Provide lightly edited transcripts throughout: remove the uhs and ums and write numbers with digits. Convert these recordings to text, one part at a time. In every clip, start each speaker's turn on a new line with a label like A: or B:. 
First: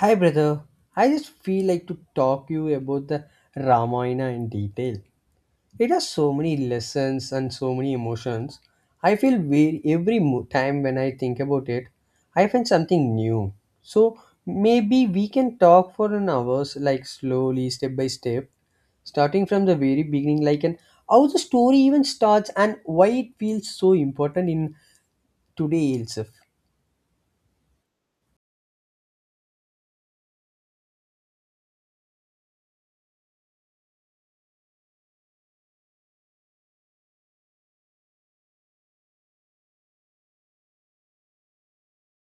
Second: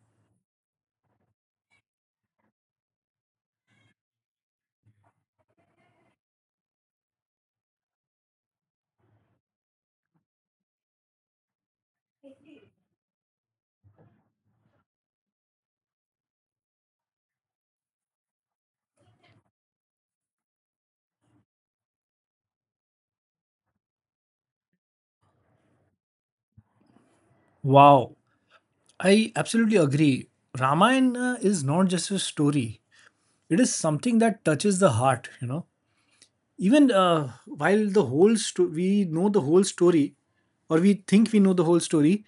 A: Hi brother, I just feel like to talk you about the Ramayana in detail. It has so many lessons and so many emotions. I feel we every time when I think about it, I find something new. So maybe we can talk for an hours like slowly step by step, starting from the very beginning like and how the story even starts and why it feels so important in today itself.
B: Wow, I absolutely agree. Ramayana is not just a story, it is something that touches the heart, you know. Even while the we know the whole story, or we think we know the whole story,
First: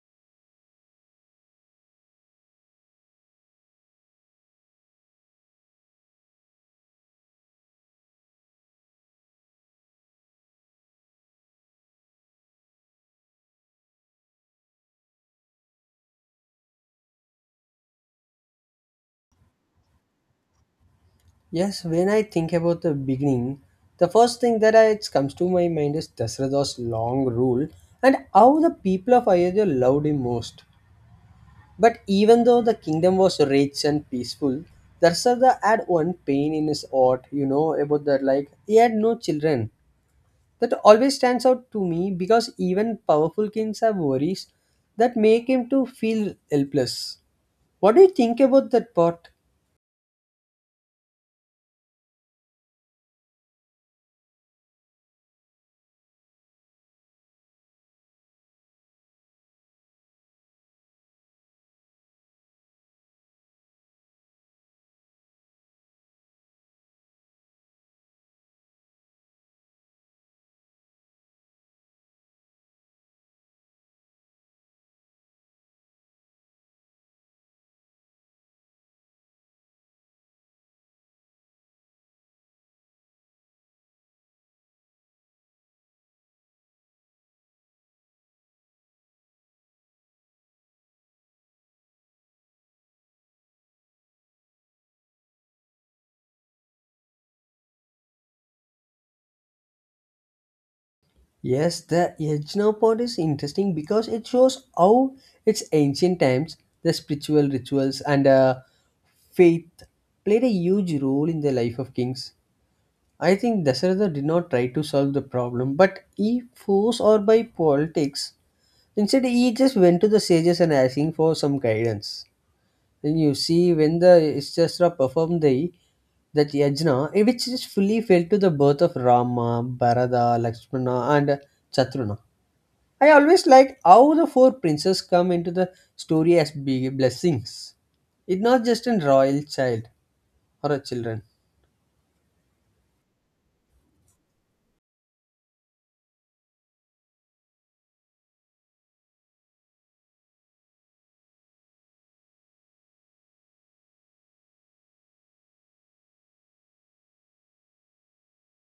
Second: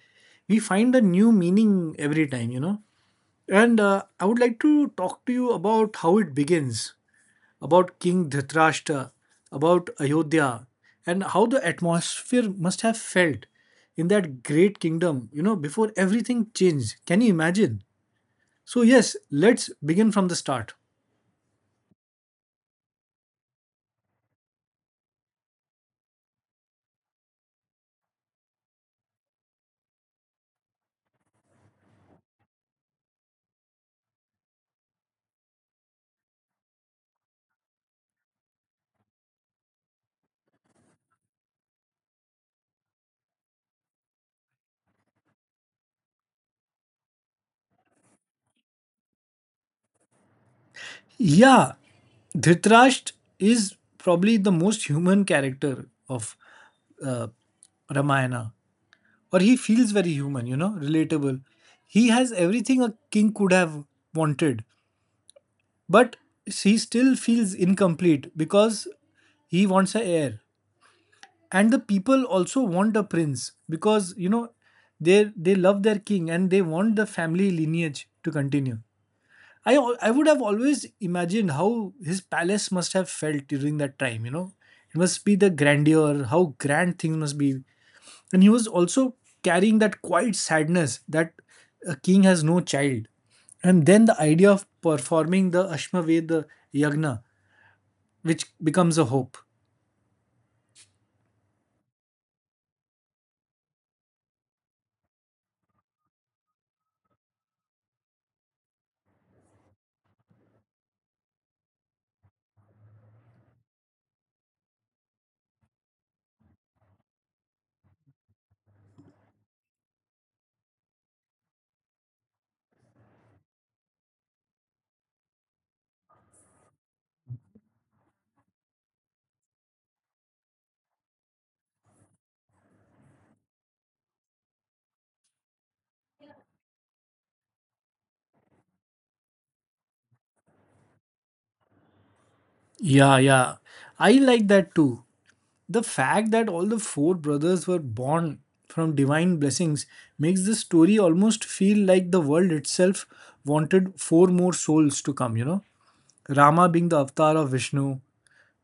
B: we find a new meaning every time, you know. And I would like to talk to you about how it begins about King Dhritarashtra, about Ayodhya, and how the atmosphere must have felt in that great kingdom, you know, before everything changed. Can you imagine? So, yes, let's begin from the start.
A: Yes, when I think about the beginning, the first thing that comes to my mind is Dasrada's long rule and how the people of Ayodhya loved him most. But even though the kingdom was rich and peaceful, Dasrada had one pain in his heart, you know, about that like he had no children. That always stands out to me because even powerful kings have worries that make him to feel helpless. What do you think about that part?
B: Yeah, Dhritarashtra is probably the most human character of uh, Ramayana, or he feels very human, you know, relatable. He has everything a king could have wanted. But he still feels incomplete because he wants a heir. And the people also want a prince because you know they love their king and they want the family lineage to continue. I I would have always imagined how his palace must have felt during that time. You know, it must be the grandeur, how grand things must be, and he was also carrying that quiet sadness that a king has no child. And then the idea of performing the Ashmaved, yagna, which becomes a hope.
A: Yes, the Yajna part is interesting because it shows how its ancient times, the spiritual rituals and faith played a huge role in the life of kings. I think Dasharatha did not try to solve the problem, but he forced or by politics. Instead, he just went to the sages and asking for some guidance. Then you see when the Ishtashra performed the that yajna, which is fully filled to the birth of Rama, Bharata, Lakshmana, and Chatruna. I always like how the four princes come into the story as big blessings. It's not just a royal child or a children.
B: Yeah, yeah. I like that too. The fact that all the four brothers were born from divine blessings makes the story almost feel like the world itself wanted four more souls to come, you know. Rama being the avatar of Vishnu,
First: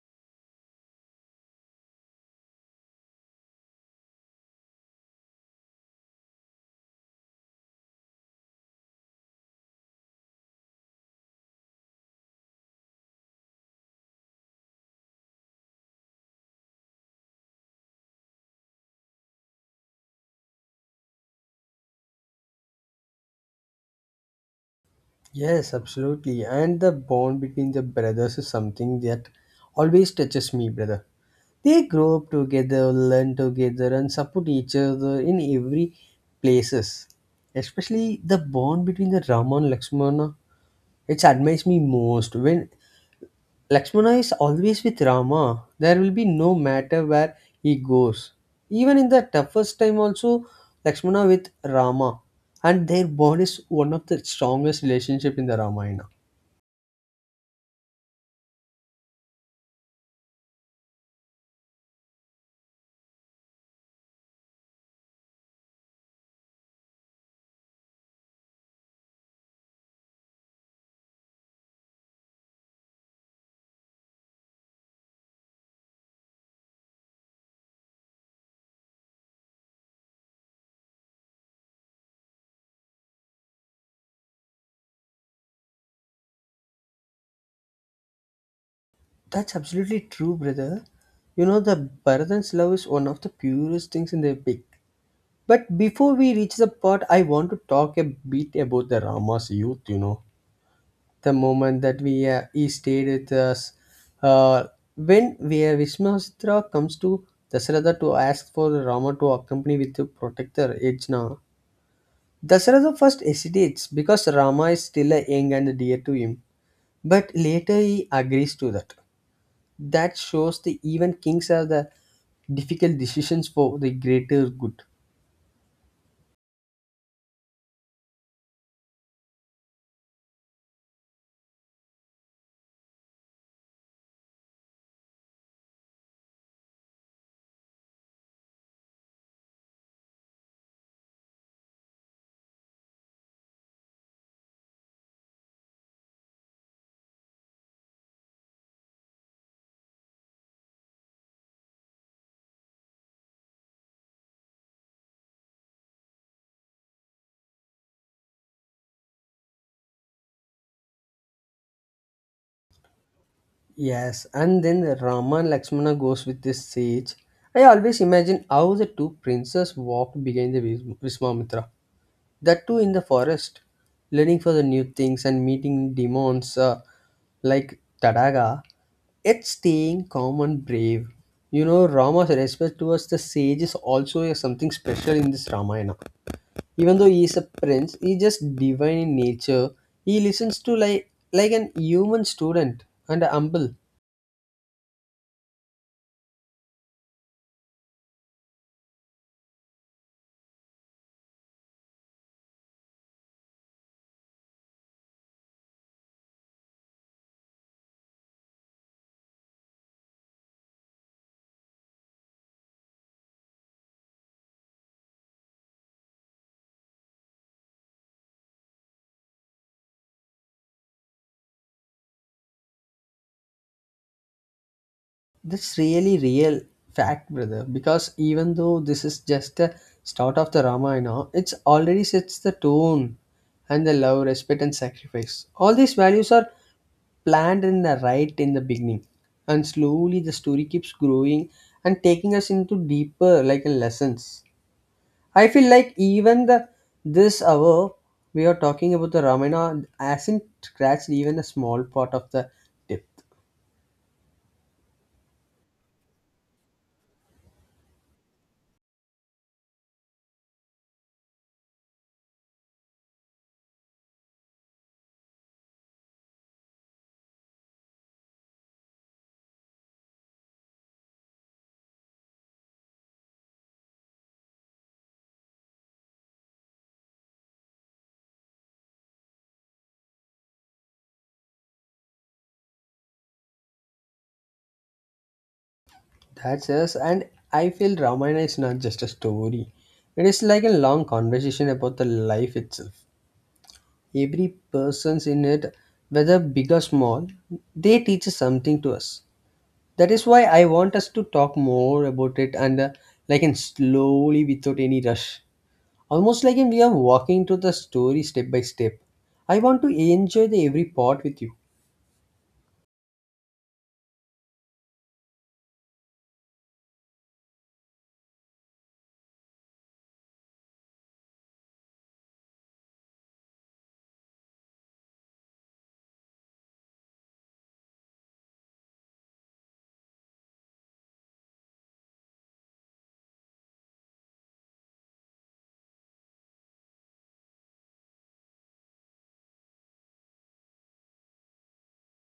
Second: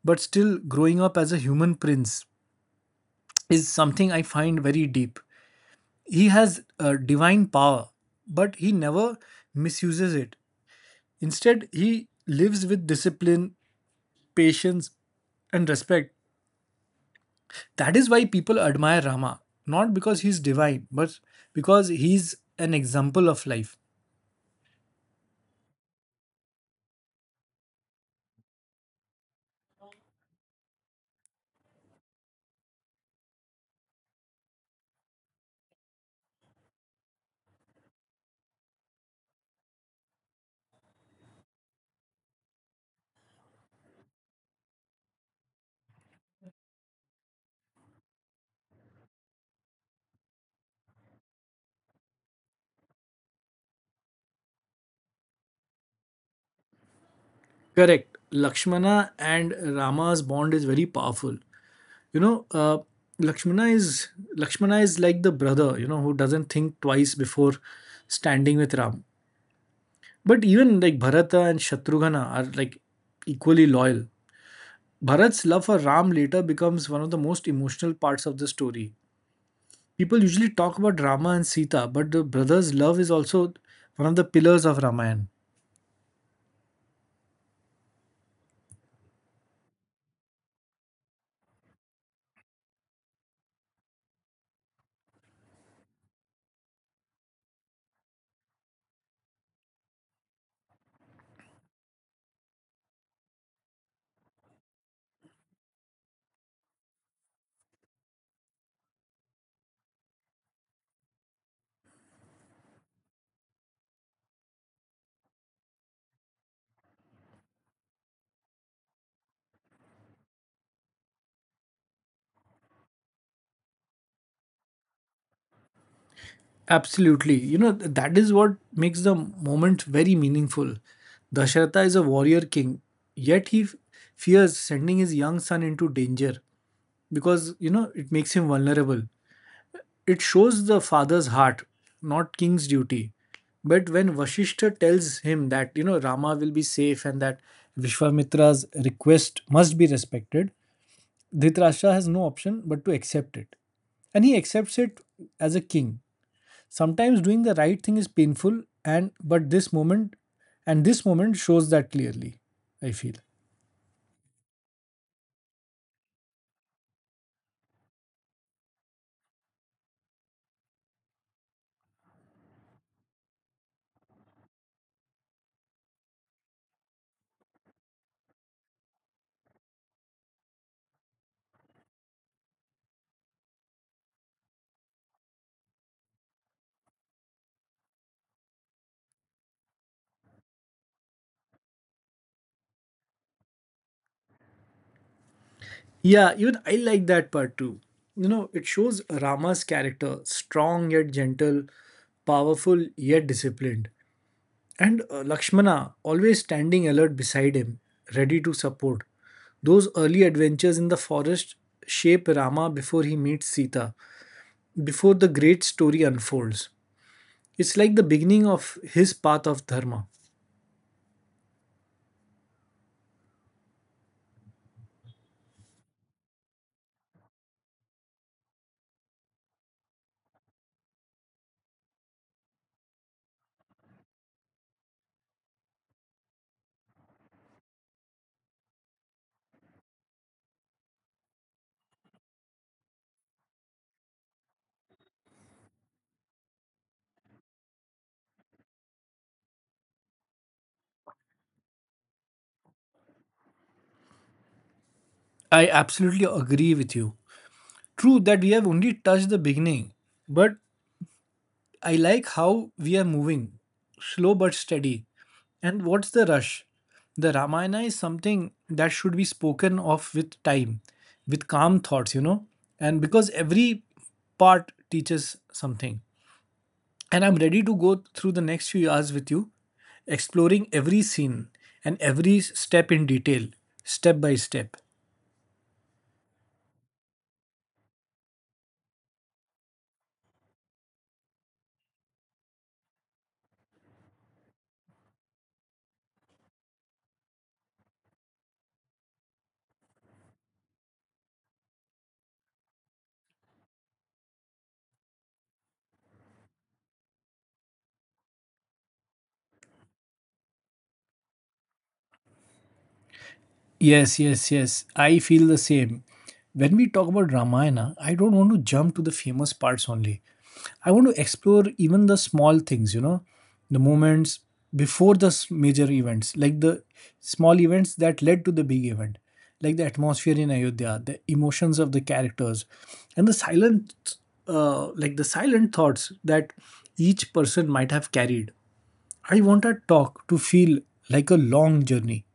B: but still growing up as a human prince is something I find very deep. He has divine power, but he never misuses it. Instead, he lives with discipline, patience, and respect. That is why people admire Rama, not because he's divine, but because he's an example of life.
A: Yes, absolutely. And the bond between the brothers is something that always touches me, brother. They grow up together, learn together, and support each other in every places. Especially the bond between the Rama and Lakshmana, it admires me most. When Lakshmana is always with Rama. There will be no matter where he goes. Even in the toughest time, also Lakshmana with Rama, and their bond is one of the strongest relationship in the Ramayana.
B: Correct. Lakshmana and Rama's bond is very powerful. You know, Lakshmana is Lakshmana is like the brother, you know, who doesn't think twice before standing with Ram. But even like Bharata and Shatrughna are like equally loyal. Bharat's love for Ram later becomes one of the most emotional parts of the story. People usually talk about Rama and Sita, but the brothers' love is also one of the pillars of Ramayana.
A: That's absolutely true, brother. You know the Bharatan's love is one of the purest things in the epic. But before we reach the part, I want to talk a bit about the Rama's youth. You know the moment that we he stayed with us. Uh, when where Vishwamitra comes to Dasharatha to ask for Rama to accompany with to protect the protector Yajna, Dasharatha first hesitates because Rama is still young and dear to him. But later he agrees to that. That shows the even kings have the difficult decisions for the greater good.
B: Absolutely. You know, that is what makes the moment very meaningful. Dasharatha is a warrior king, yet he fears sending his young son into danger because, you know, it makes him vulnerable. It shows the father's heart, not king's duty. But when Vashishta tells him that, you know, Rama will be safe and that Vishwamitra's request must be respected, Dhritarashtra has no option but to accept it. And he accepts it as a king. Sometimes doing the right thing is painful, and but this moment shows that clearly, I feel.
A: Yes, and then Rama and Lakshmana goes with this sage. I always imagine how the two princes walked behind the Viswamitra. That too in the forest, learning for the new things and meeting demons like Tadaga. It's staying calm and brave. You know, Rama's respect towards the sage is also something special in this Ramayana. Even though he is a prince, he is just divine in nature. He listens to like an human student and humble.
B: Yeah, even I like that part too. You know, it shows Rama's character strong yet gentle, powerful yet disciplined, and Lakshmana always standing alert beside him, ready to support. Those early adventures in the forest shape Rama before he meets Sita, before the great story unfolds. It's like the beginning of his path of dharma.
A: That's really real fact, brother. Because even though this is just the start of the Ramayana, it's already sets the tone and the love, respect, and sacrifice. All these values are planned in the right in the beginning, and slowly the story keeps growing and taking us into deeper like lessons. I feel like even the this hour we are talking about the Ramayana hasn't scratched even a small part of the tip.
B: I absolutely agree with you. True that we have only touched the beginning, but I like how we are moving, slow but steady. And what's the rush? The Ramayana is something that should be spoken of with time, with calm thoughts, you know, and because every part teaches something. And I'm ready to go through the next few hours with you exploring every scene and every step in detail, step by step.
A: That's us, and I feel Ramayana is not just a story. It is like a long conversation about the life itself. Every person's in it, whether big or small, they teach us something to us. That is why I want us to talk more about it and like in slowly without any rush. Almost like in we are walking through the story step by step. I want to enjoy the every part with you.
B: Yes, yes, yes. I feel the same. When we talk about Ramayana, I don't want to jump to the famous parts only. I want to explore even the small things, you know, the moments before the major events, like the small events that led to the big event, like the atmosphere in Ayodhya, the emotions of the characters, and the silent, like the silent thoughts that each person might have carried. I want our talk to feel like a long journey.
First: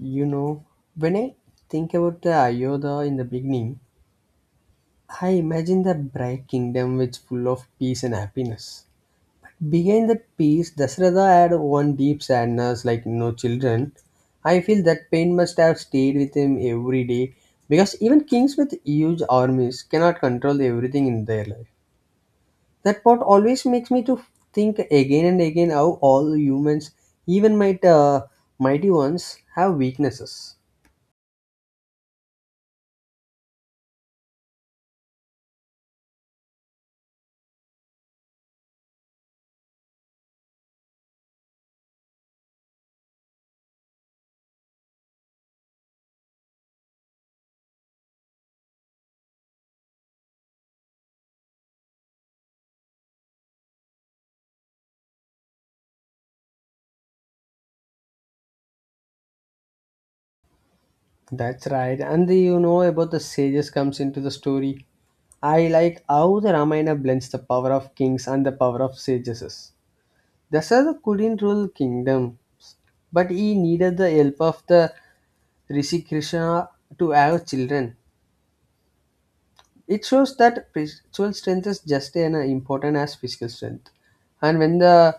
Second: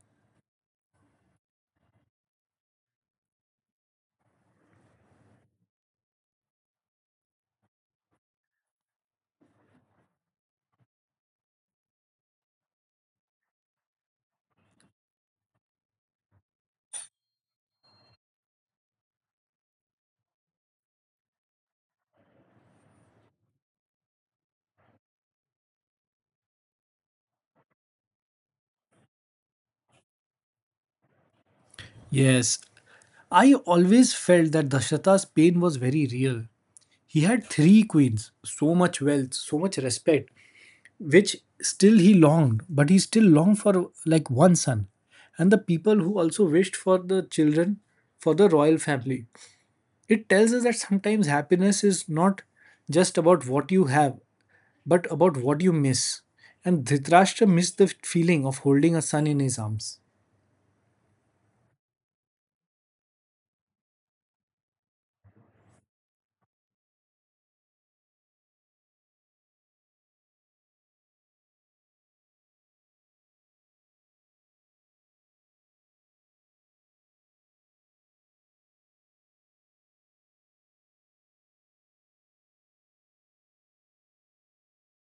A: You know, when I think about the Ayodhya in the beginning, I imagine the bright kingdom which full of peace and happiness. Behind that peace, Dasratha had one deep sadness like no children. I feel that pain must have stayed with him every day because even kings with huge armies cannot control everything in their life. That part always makes me to think again and again how all humans, even mighty ones, have weaknesses.
B: Yes, I always felt that Dashrata's pain was very real. He had three queens, so much wealth, so much respect, which still he longed, but he still longed for like one son. And the people who also wished for the children for the royal family. It tells us that sometimes happiness is not just about what you have, but about what you miss. And Dhritarashtra missed the feeling of holding a son in his arms.
A: That's right. And the, you know about the sages comes into the story. I like how the Ramayana blends the power of kings and the power of sages. Dasara couldn't rule kingdoms, but he needed the help of the Rishi Krishna to have children. It shows that spiritual strength is just as important as physical strength. And when the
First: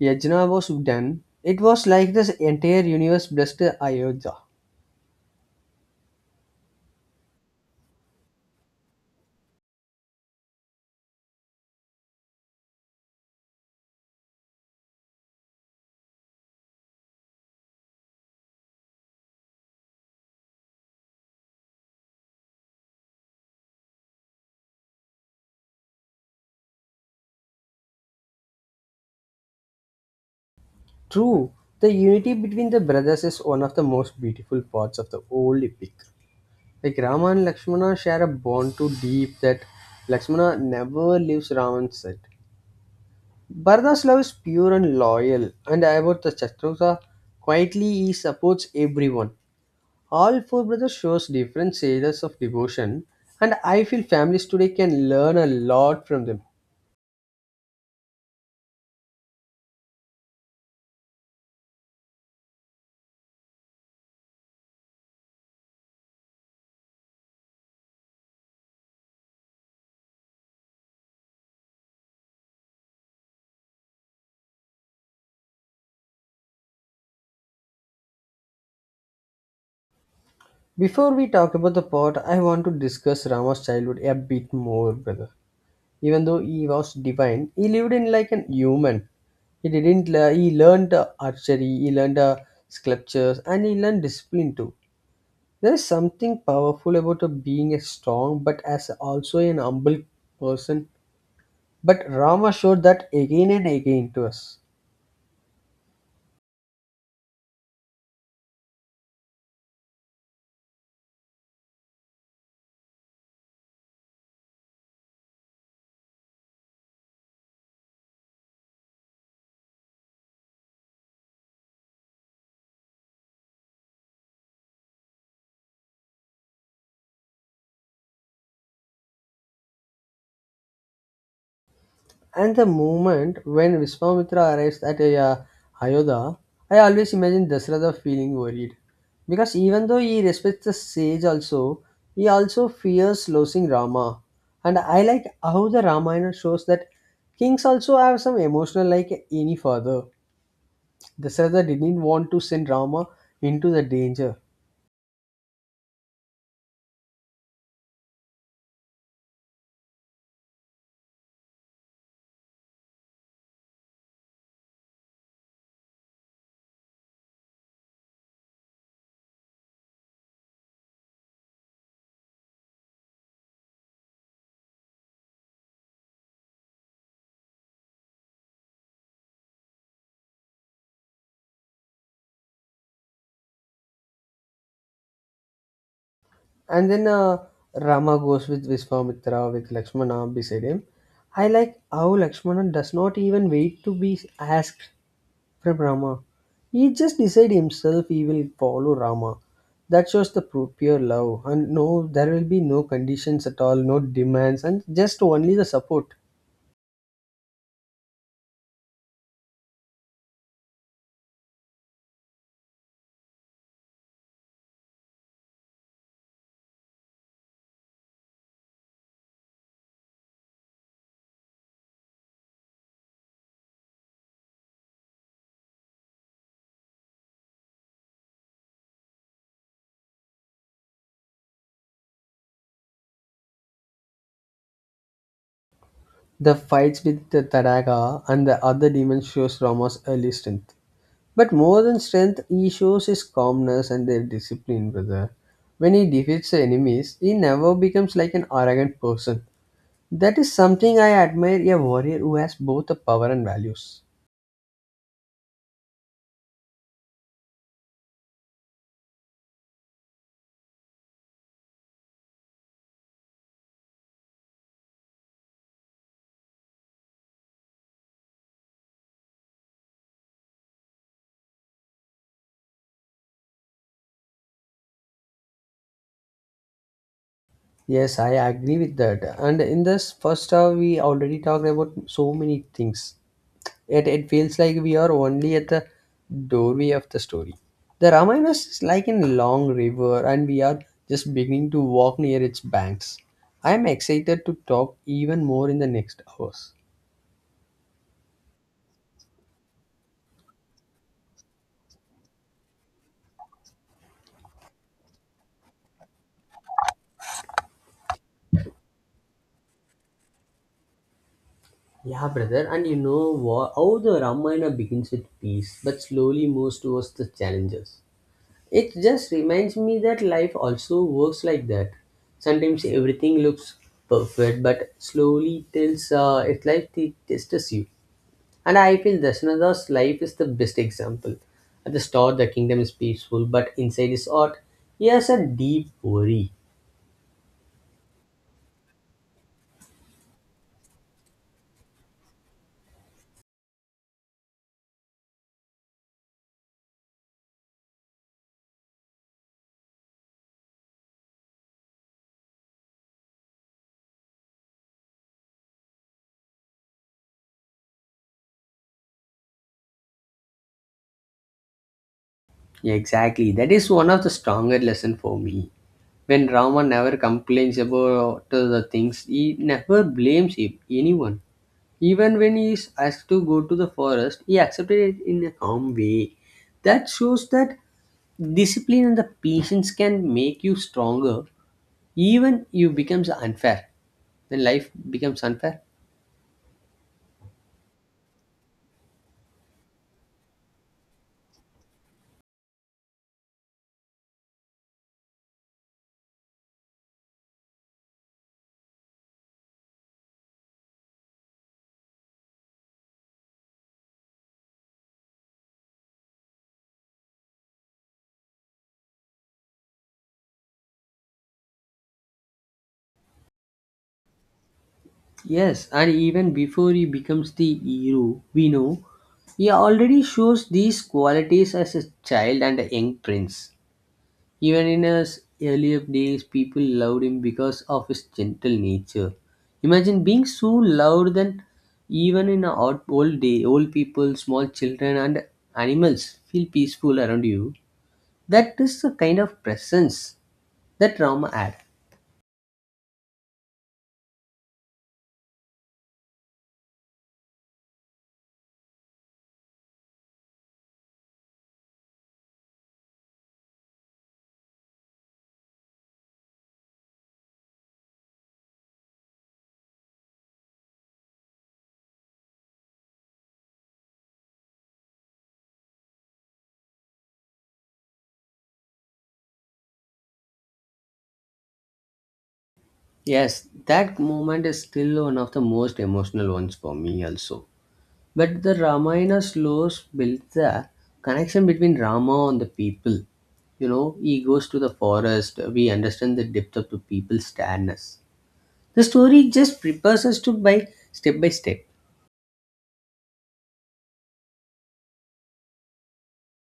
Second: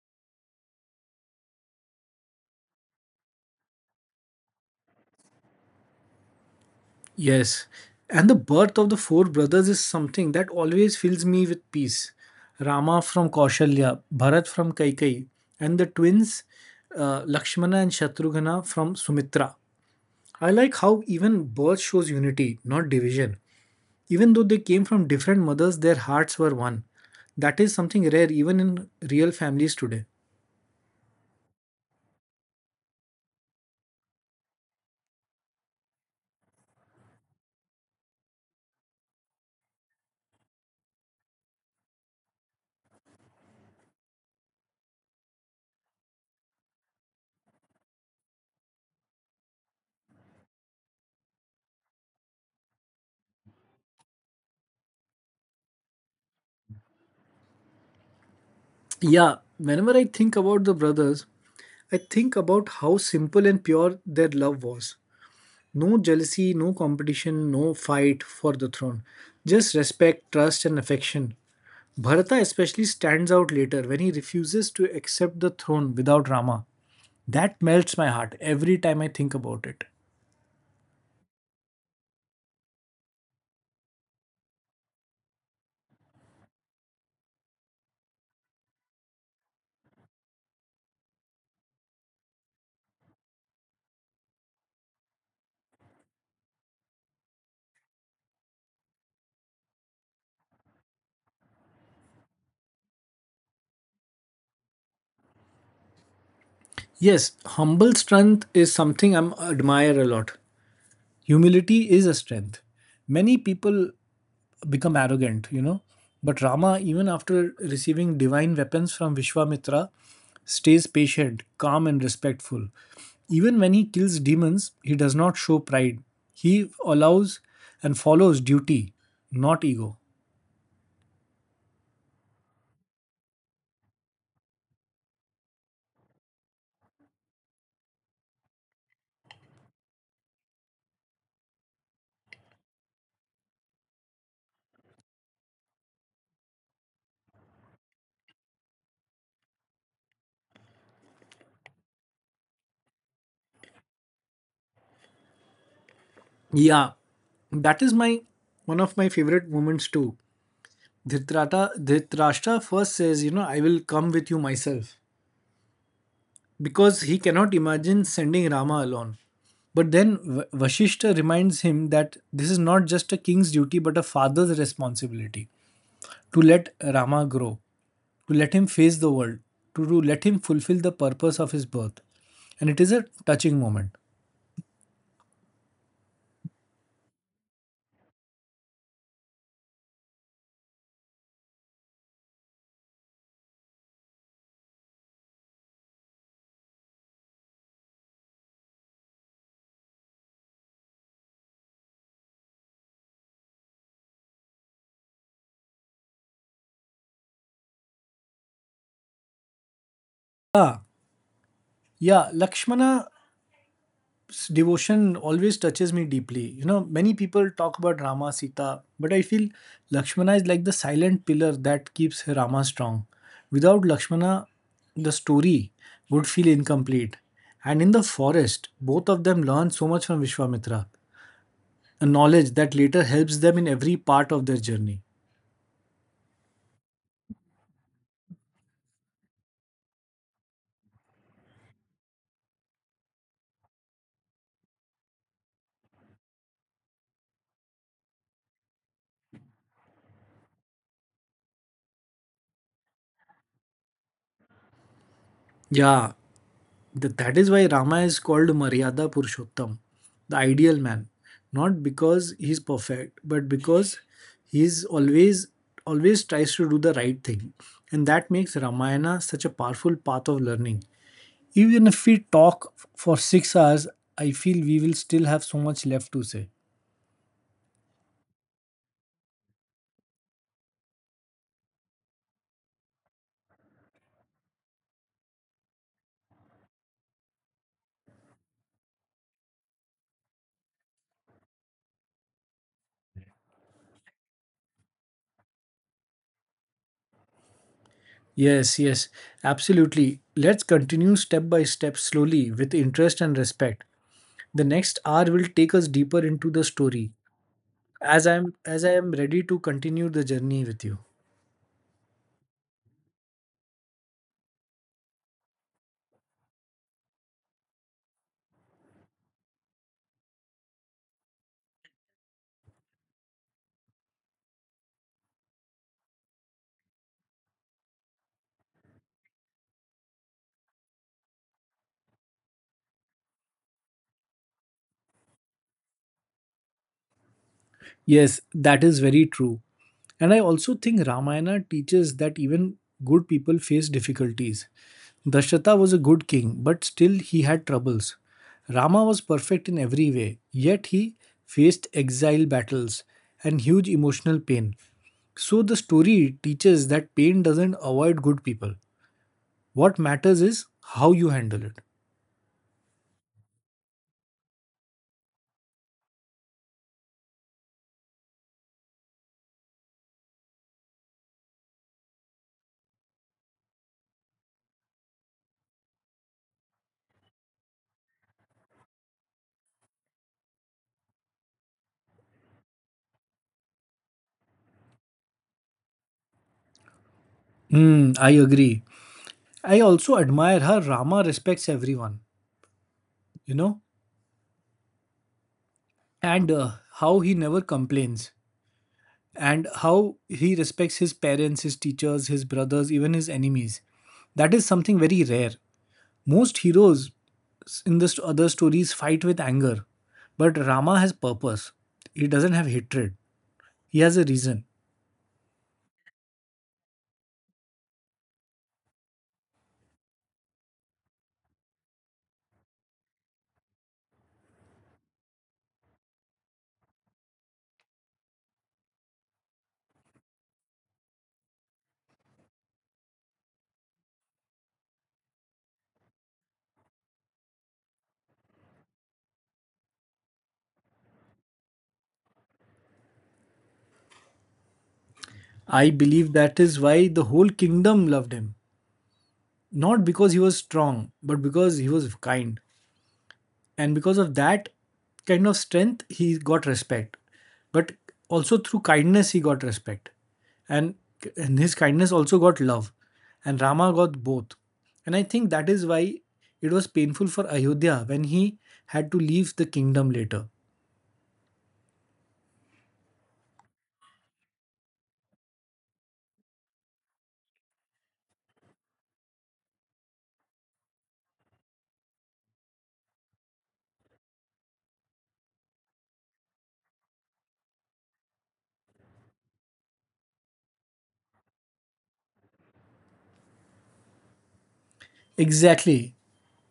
A: yajna was done, it was like this entire universe blessed Ayodhya.
B: Yes, and the birth of the four brothers is something that always fills me with peace. Rama from Kaushalya, Bharat from Kaikai, and the twins Lakshmana and Shatrughna from Sumitra. I like how even birth shows unity, not division. Even though they came from different mothers, their hearts were one. That is something rare even in real families today.
A: True, the unity between the brothers is one of the most beautiful parts of the whole epic. Like Rama and Lakshmana share a bond too deep that Lakshmana never leaves Rama's side. Bharata's love is pure and loyal, and about the Chatrugha, quietly he supports everyone. All four brothers shows different stages of devotion, and I feel families today can learn a lot from them.
B: Yeah, whenever I think about the brothers, I think about how simple and pure their love was. No jealousy, no competition, no fight for the throne. Just respect, trust, and affection. Bharata especially stands out later when he refuses to accept the throne without Rama. That melts my heart every time I think about it.
A: Before we talk about the part, I want to discuss Rama's childhood a bit more, brother. Even though he was divine, he lived in like an human. He didn't lear- he learned archery, he learned sculptures, and he learned discipline too. There is something powerful about a being a strong but as also an humble person, but Rama showed that again and again to us.
B: Yes, humble strength is something I admire a lot. Humility is a strength. Many people become arrogant, you know. But Rama, even after receiving divine weapons from Vishwamitra, stays patient, calm, and respectful. Even when he kills demons, he does not show pride. He allows and follows duty, not ego.
A: And the moment when Vishwamitra arrives at Ayodhya, I always imagine Dasratha feeling worried. Because even though he respects the sage also, he also fears losing Rama. And I like how the Ramayana shows that kings also have some emotional like any father. Dasratha didn't want to send Rama into the danger.
B: Yeah, that is my one of my favorite moments too. Dhritarashtra first says, you know, I will come with you myself because he cannot imagine sending Rama alone. But then Vashishta reminds him that this is not just a king's duty but a father's responsibility to let Rama grow, to let him face the world, to let him fulfill the purpose of his birth. And it is a touching moment.
A: And then Rama goes with Vishwamitra with Lakshmana beside him. I like how Lakshmana does not even wait to be asked from Rama. He just decide himself he will follow Rama. That shows the pure love. And no, there will be no conditions at all, no demands, and just only the support.
B: Ah, yeah, Lakshmana's devotion always touches me deeply. You know, many people talk about Rama, Sita, but I feel Lakshmana is like the silent pillar that keeps Rama strong. Without Lakshmana, the story would feel incomplete. And in the forest, both of them learn so much from Vishwamitra, a knowledge that later helps them in every part of their journey.
A: The fights with the Tadaga and the other demons shows Rama's early strength. But more than strength, he shows his calmness and their discipline, brother. When he defeats the enemies, he never becomes like an arrogant person. That is something I admire a warrior who has both the power and values.
B: Yeah, that is why Rama is called Maryada Purushottam, the ideal man. Not because he's perfect, but because he's always tries to do the right thing. And that makes Ramayana such a powerful path of learning. Even if we talk for 6 hours, I feel we will still have so much left to say.
A: Yes, I agree with that. And in this first hour, we already talked about so many things. It feels like we are only at the doorway of the story. The Ramayana is like a long river, and we are just beginning to walk near its banks. I am excited to talk even more in the next hours.
B: Yes, yes, absolutely. Let's continue step by step slowly with interest and respect. The next hour will take us deeper into the story, as I am ready to continue the journey with you.
A: Yeah, brother, and you know what? How the Ramayana begins with peace, but slowly moves towards the challenges. It just reminds me that life also works like that. Sometimes everything looks perfect, but slowly tells it life tests you. And I feel Dashnada's life is the best example. At the start, the kingdom is peaceful, but inside is odd. He has a deep worry.
B: Yes, that is very true. And I also think Ramayana teaches that even good people face difficulties. Dashrata was a good king, but still he had troubles. Rama was perfect in every way, yet he faced exile battles and huge emotional pain. So the story teaches that pain doesn't avoid good people. What matters is how you handle it.
A: Yeah, exactly. That is one of the stronger lesson for me. When Rama never complains about the things, he never blames him, anyone. Even when he is asked to go to the forest, he accepted it in a calm way. That shows that discipline and the patience can make you stronger even you becomes unfair when life becomes unfair.
B: Hmm, I agree. I also admire how Rama respects everyone, you know, and how he never complains, and how he respects his parents, his teachers, his brothers, even his enemies. That is something very rare. Most heroes in the other stories fight with anger, but Rama has purpose. He doesn't have hatred. He has a reason.
A: Yes, and even before he becomes the hero we know, he already shows these qualities as a child and a young prince. Even in his earlier days, people loved him because of his gentle nature. Imagine being so loved that even in our old day, old people, small children, and animals feel peaceful around you. That is the kind of presence that Rama had.
B: I believe that is why the whole kingdom loved him, not because he was strong, but because he was kind. And because of that kind of strength he got respect, but also through kindness he got respect, and, and his kindness also got love, and Rama got both. And I think that is why it was painful for Ayodhya when he had to leave the kingdom later.
A: Yes, that moment is still one of the most emotional ones for me, also. But the Ramayana slows builds the connection between Rama and the people. You know, he goes to the forest. We understand the depth of the people's sadness. The story just prepares us to by step by step.
B: Exactly.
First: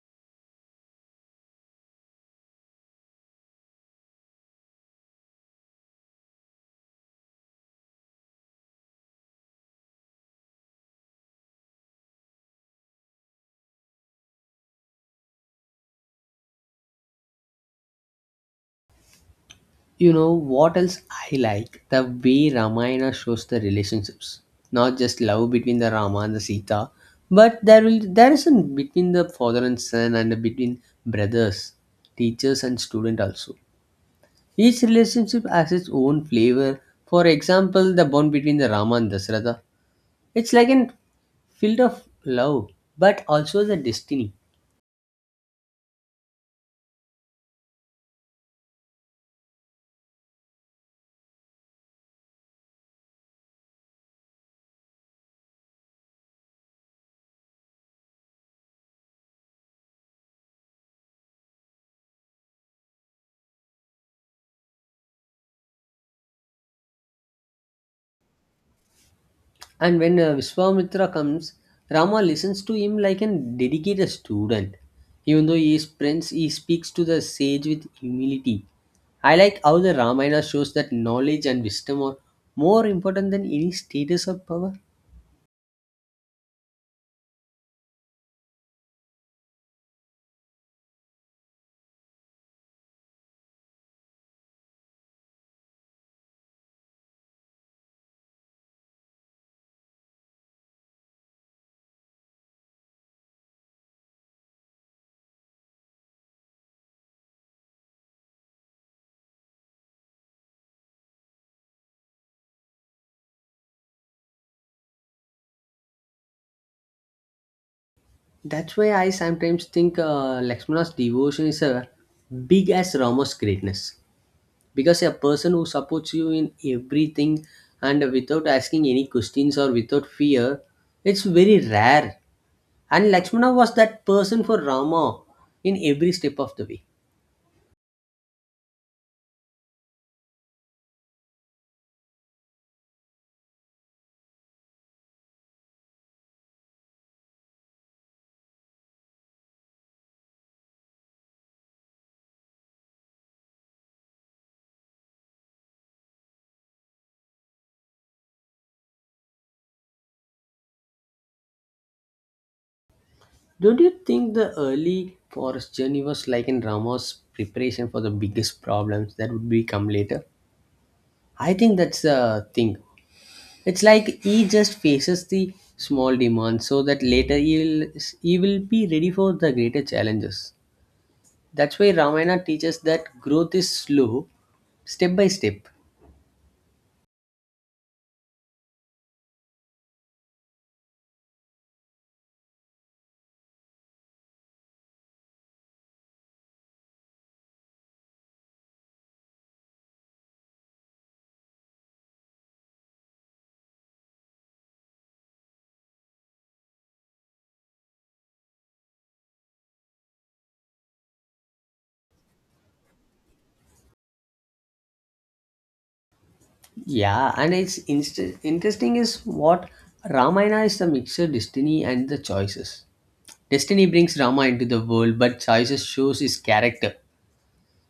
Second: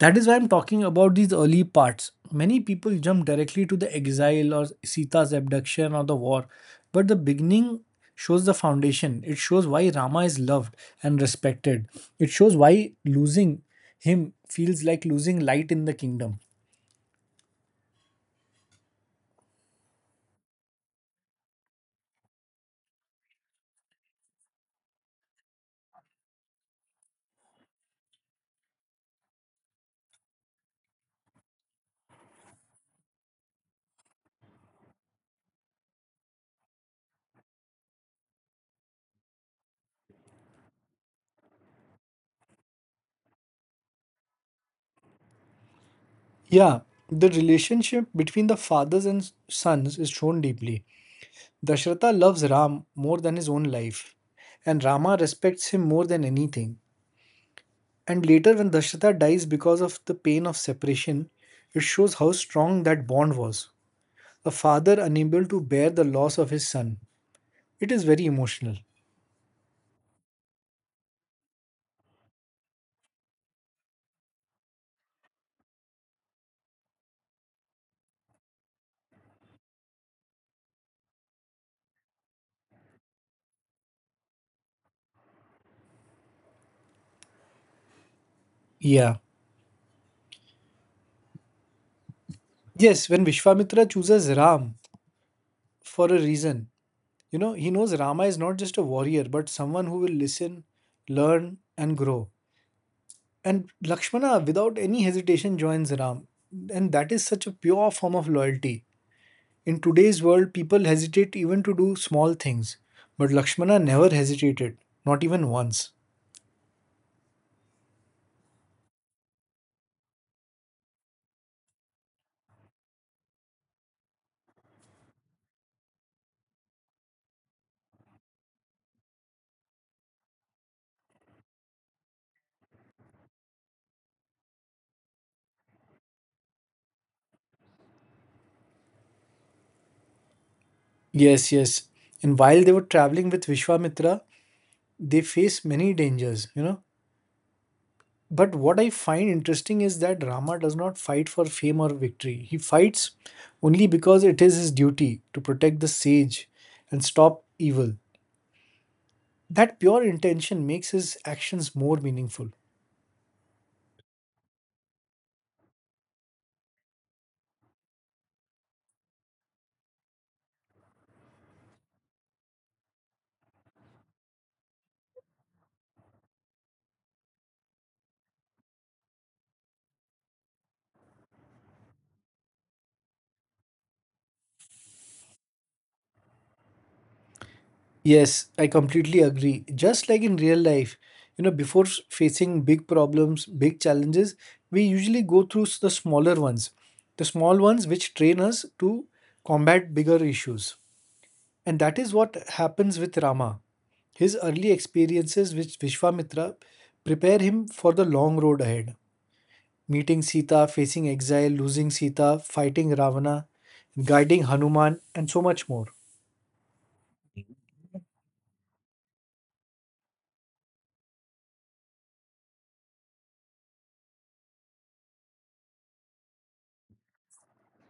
B: That is why I'm talking about these early parts. Many people jump directly to the exile or Sita's abduction or the war, but the beginning shows the foundation. It shows why Rama is loved and respected. It shows why losing him feels like losing light in the kingdom.
A: You know what else I like? The way Ramayana shows the relationships, not just love between the Rama and the Sita, but there is a between the father and son and between brothers, teachers and student also. Each relationship has its own flavor. For example, the bond between the Rama and Dasratha. It's like an field of love, but also the destiny.
B: Yeah, the relationship between the fathers and sons is shown deeply. Dashrata loves Ram more than his own life, and Rama respects him more than anything. And later, when Dashrata dies because of the pain of separation, it shows how strong that bond was. A father unable to bear the loss of his son. It is very emotional.
A: And when Vishwamitra comes, Rama listens to him like a dedicated student. Even though he is prince, he speaks to the sage with humility. I like how the Ramayana shows that knowledge and wisdom are more important than any status or power.
B: Yeah. Yes, when Vishwamitra chooses Ram for a reason, you know, he knows Rama is not just a warrior, but someone who will listen, learn, and grow. And Lakshmana, without any hesitation, joins Ram. And that is such a pure form of loyalty. In today's world, people hesitate even to do small things, but Lakshmana never hesitated, not even once.
A: That's why I sometimes think Lakshmana's devotion is a big as Rama's greatness. Because a person who supports you in everything and without asking any questions or without fear, it's very rare. And Lakshmana was that person for Rama in every step of the way.
B: Yes, yes. And while they were traveling with Vishwamitra, they faced many dangers, you know. But what I find interesting is that Rama does not fight for fame or victory. He fights only because it is his duty to protect the sage and stop evil. That pure intention makes his actions more meaningful.
A: Don't you think the early forest journey was like in Rama's preparation for the biggest problems that would become later? I think that's the thing. It's like he just faces the small demands so that he will be ready for the greater challenges. That's why Ramayana teaches that growth is slow, step by step.
B: Yes, I completely agree. Just like in real life, you know, before facing big problems, big challenges, we usually go through the smaller ones, the small ones which train us to combat bigger issues. And that is what happens with Rama. His early experiences with Vishwamitra prepare him for the long road ahead. Meeting Sita, facing exile, losing Sita, fighting Ravana, guiding Hanuman, and so much more.
A: Yeah, and it's interesting is what Ramayana is the mixture destiny and the choices. Destiny brings Rama into the world, but choices shows his character.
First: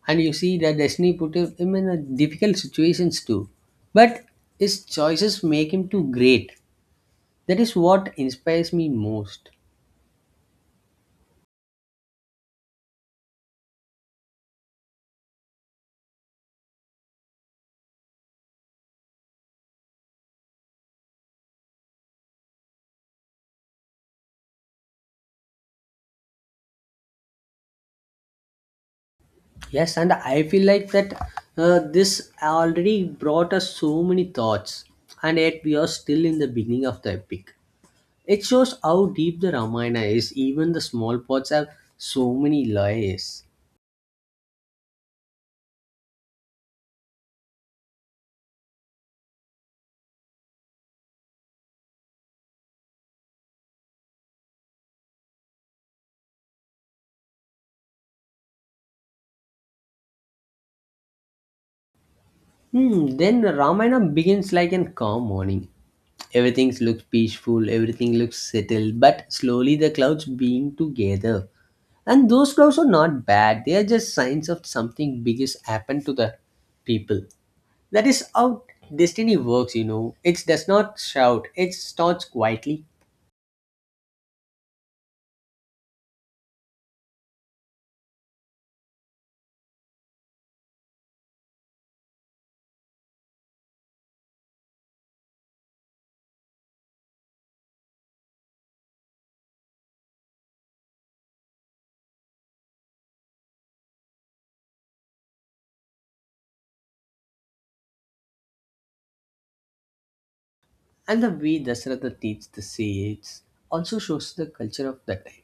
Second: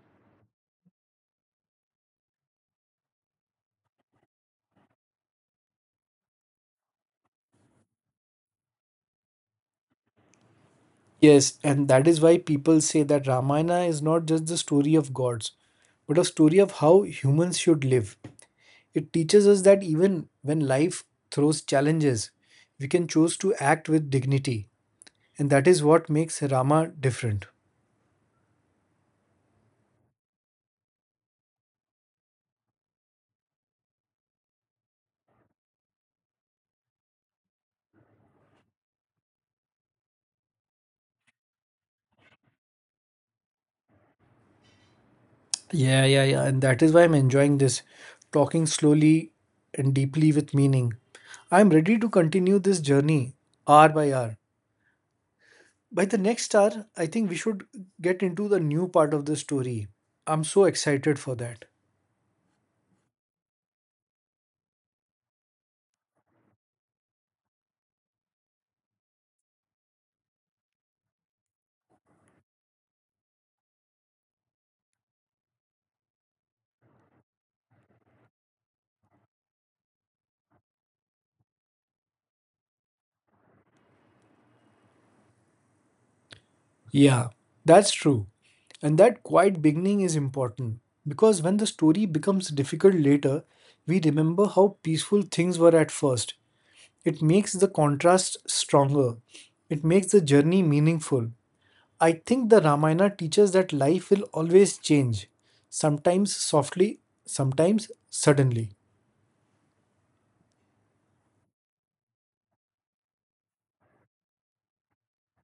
A: And you see that destiny put him in a difficult situations too. But his choices make him too great. That is what inspires me most.
B: Yes, and that is why people say that Ramayana is not just the story of gods, but a story of how humans should live. It teaches us that even when life throws challenges, we can choose to act with dignity. And that is what makes Rama different.
A: Yes, and I feel like that this already brought us so many thoughts, and yet we are still in the beginning of the epic. It shows how deep the Ramayana is. Even the small parts have so many layers.
B: Yeah, yeah, yeah. And that is why I'm enjoying this, talking slowly and deeply with meaning. I'm ready to continue this journey hour by hour. By the next hour, I think we should get into the new part of the story. I'm so excited for that.
A: Hmm, then the Ramayana begins like a calm morning. Everything looks peaceful, everything looks settled, but slowly the clouds being together. And those clouds are not bad, they are just signs of something big has happened to the people. That is how destiny works, you know. It does not shout, it starts quietly.
B: Yeah, that's true. And that quiet beginning is important because when the story becomes difficult later, we remember how peaceful things were at first. It makes the contrast stronger, it makes the journey meaningful. I think the Ramayana teaches that life will always change, sometimes softly, sometimes suddenly.
A: And the way Dasratha teaches the sage also shows the culture of that time.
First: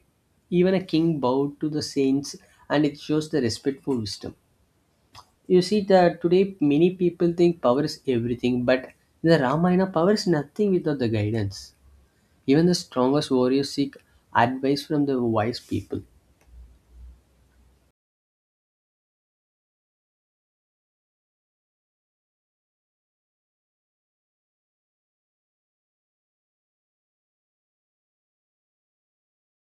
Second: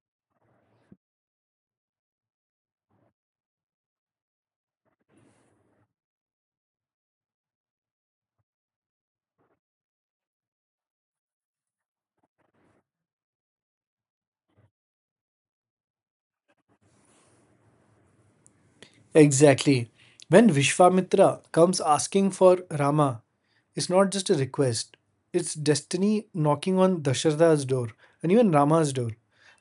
A: Even a king bowed to the saints, and it shows the respect for wisdom. You see that today many people think power is everything, but in the Ramayana, power is nothing without the guidance. Even the strongest warriors seek advice from the wise people.
B: Exactly. When Vishwamitra comes asking for Rama, it's not just a request, it's destiny knocking on Dasharatha's door and even Rama's door.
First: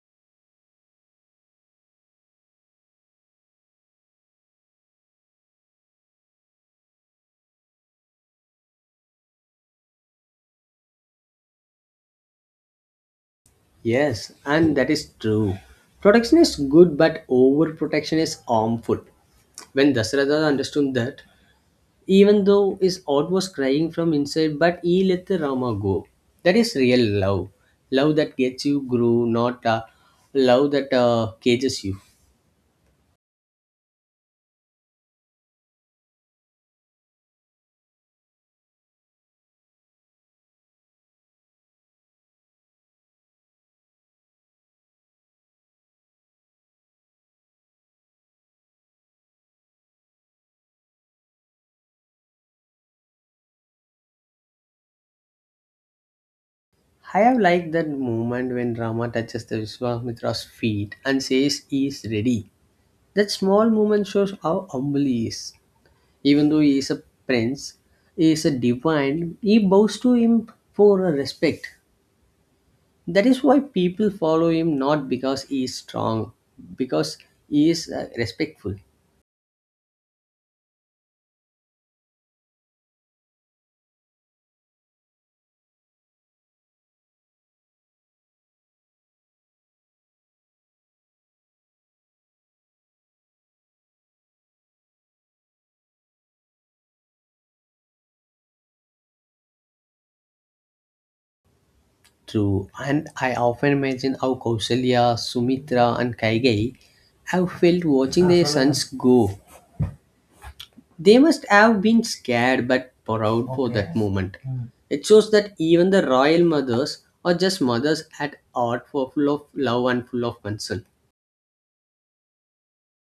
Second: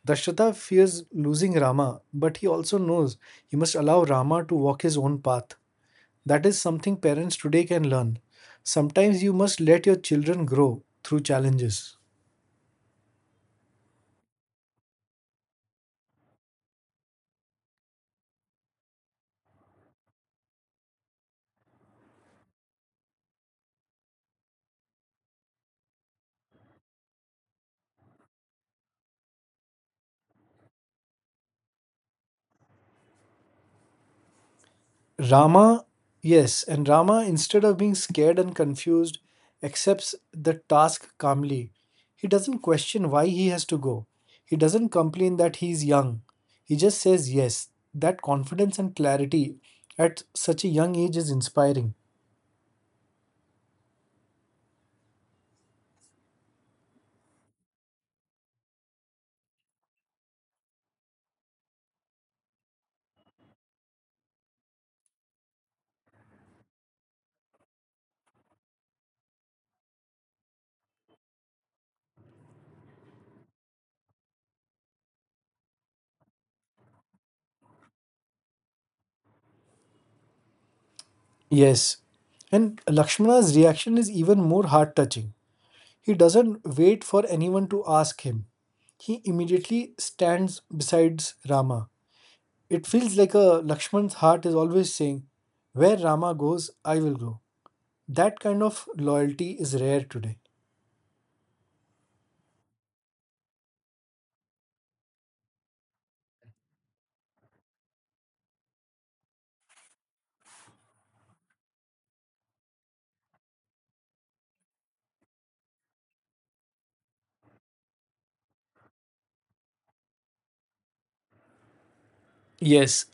B: Dasharatha fears losing Rama, but he also knows he must allow Rama to walk his own path. That is something parents today can learn. Sometimes you must let your children grow through challenges.
A: Yes, and that is true. Protection is good, but overprotection is harmful. When Dasratha understood that, even though his heart was crying from inside, but he let the Rama go. That is real love. Love that gets you grow, not love that cages you.
B: Rama, yes, and Rama, instead of being scared and confused, accepts the task calmly. He doesn't question why he has to go. He doesn't complain that he is young. He just says yes. That confidence and clarity at such a young age is inspiring.
A: I have liked that moment when Rama touches the Vishwamitra's feet and says he is ready. That small moment shows how humble he is. Even though he is a prince, he is a divine, he bows to him for a respect. That is why people follow him, not because he is strong, because he is respectful.
B: Yes. And Lakshmana's reaction is even more heart touching. He doesn't wait for anyone to ask him. He immediately stands beside Rama. It feels like a Lakshman's heart is always saying, where Rama goes, I will go. That kind of loyalty is rare today.
A: True, and I often imagine how Kausalya, Sumitra, and Kaigai have felt watching their sons go. They must have been scared but proud for Okay. that moment. Mm. It shows that even the royal mothers are just mothers at heart for full of love and full of concern.
B: Yes,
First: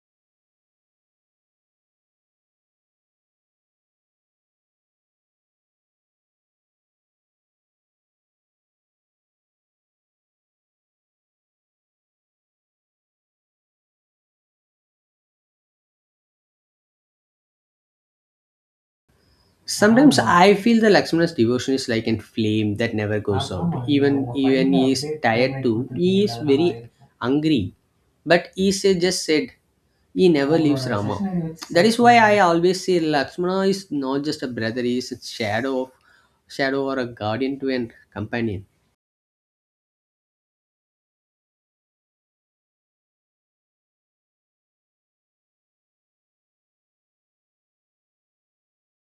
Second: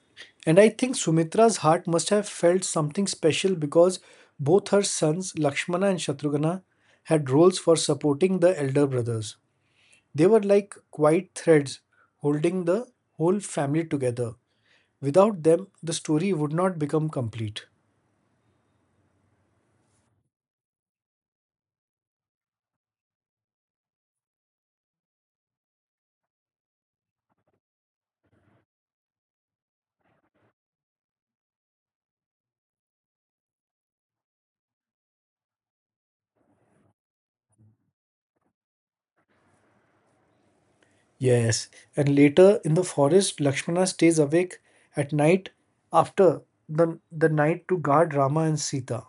B: and I think Sumitra's heart must have felt something special because both her sons, Lakshmana and Shatrughna, had roles for supporting the elder brothers. They were like quiet threads holding the whole family together. Without them, the story would not become complete.
A: Sometimes, ah, I feel the Lakshmana's devotion is like a flame that never goes out. Even even he is tired too. He is very angry. But he say, just said he never leaves Rama. That is why I always say Lakshmana is not just a brother, he is a shadow or a guardian to a companion.
B: Yes, and later in the forest, Lakshmana stays awake at night after the night to guard Rama and Sita.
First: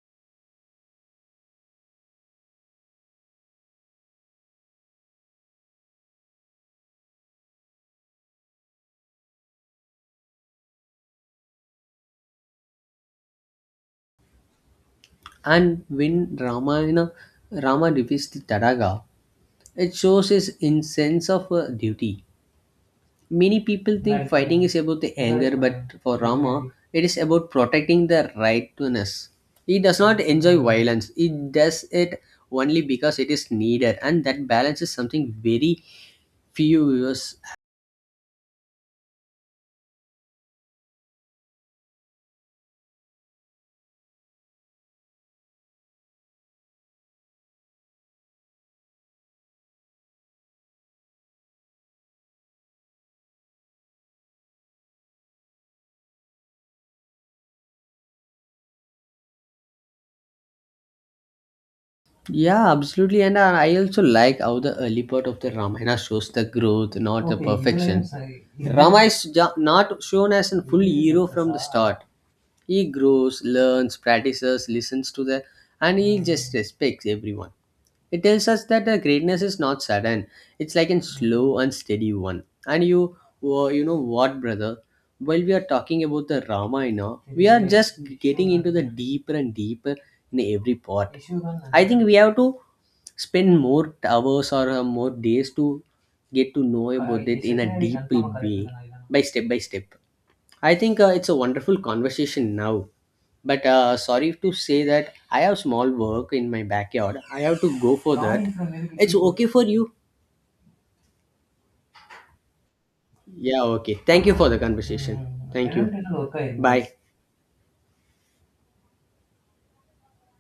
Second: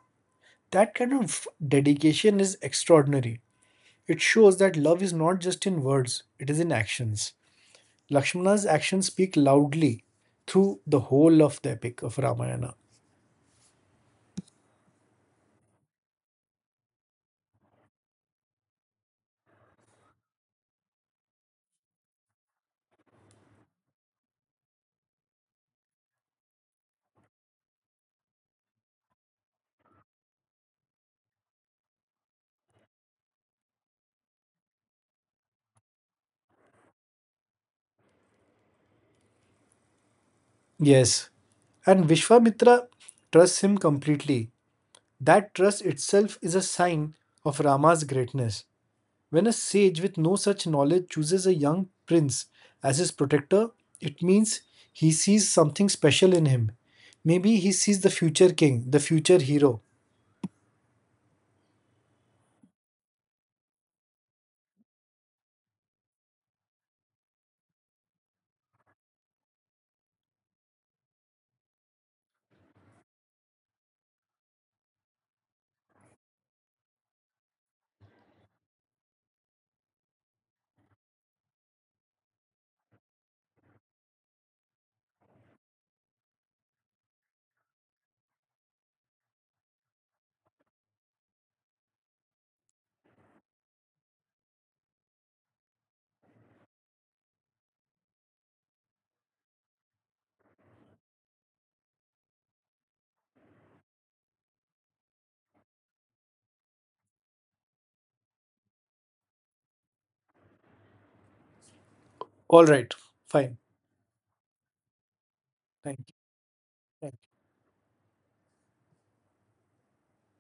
B: That kind of dedication is extraordinary. It shows that love is not just in words, it is in actions. Lakshmana's actions speak loudly through the whole of the epic of Ramayana.
A: And when Rama defeats the Taraga, it shows his insense of duty. Many people think fighting is about the anger, but for Rama, it is about protecting the rightness. He does not enjoy violence. He does it only because it is needed, and that balance is something very few viewers.
B: Yes, and Vishwamitra trusts him completely. That trust itself is a sign of Rama's greatness. When a sage with no such knowledge chooses a young prince as his protector, it means he sees something special in him. Maybe he sees the future king, the future hero.
A: Yeah, absolutely. And I also like how the early part of the Ramayana shows the growth, not the perfection. Rama is not shown as a full hero from the start. He grows, learns, practices, listens to the, and he just respects everyone. It tells us that the greatness is not sudden. It's like a slow and steady one. And you, you know what, brother? While we are talking about the Ramayana, we are just getting into the deeper and deeper in every part. I think we have to spend more hours or more days to get to know about it in a deep way by step by step. I think it's a wonderful conversation now, but sorry to say that I have small work in my backyard, I have to go for that. It's okay for you?
B: All right, fine.
A: Yeah, okay, thank you for the conversation. Thank you.
B: Thank you.
A: Bye.
B: Thank you.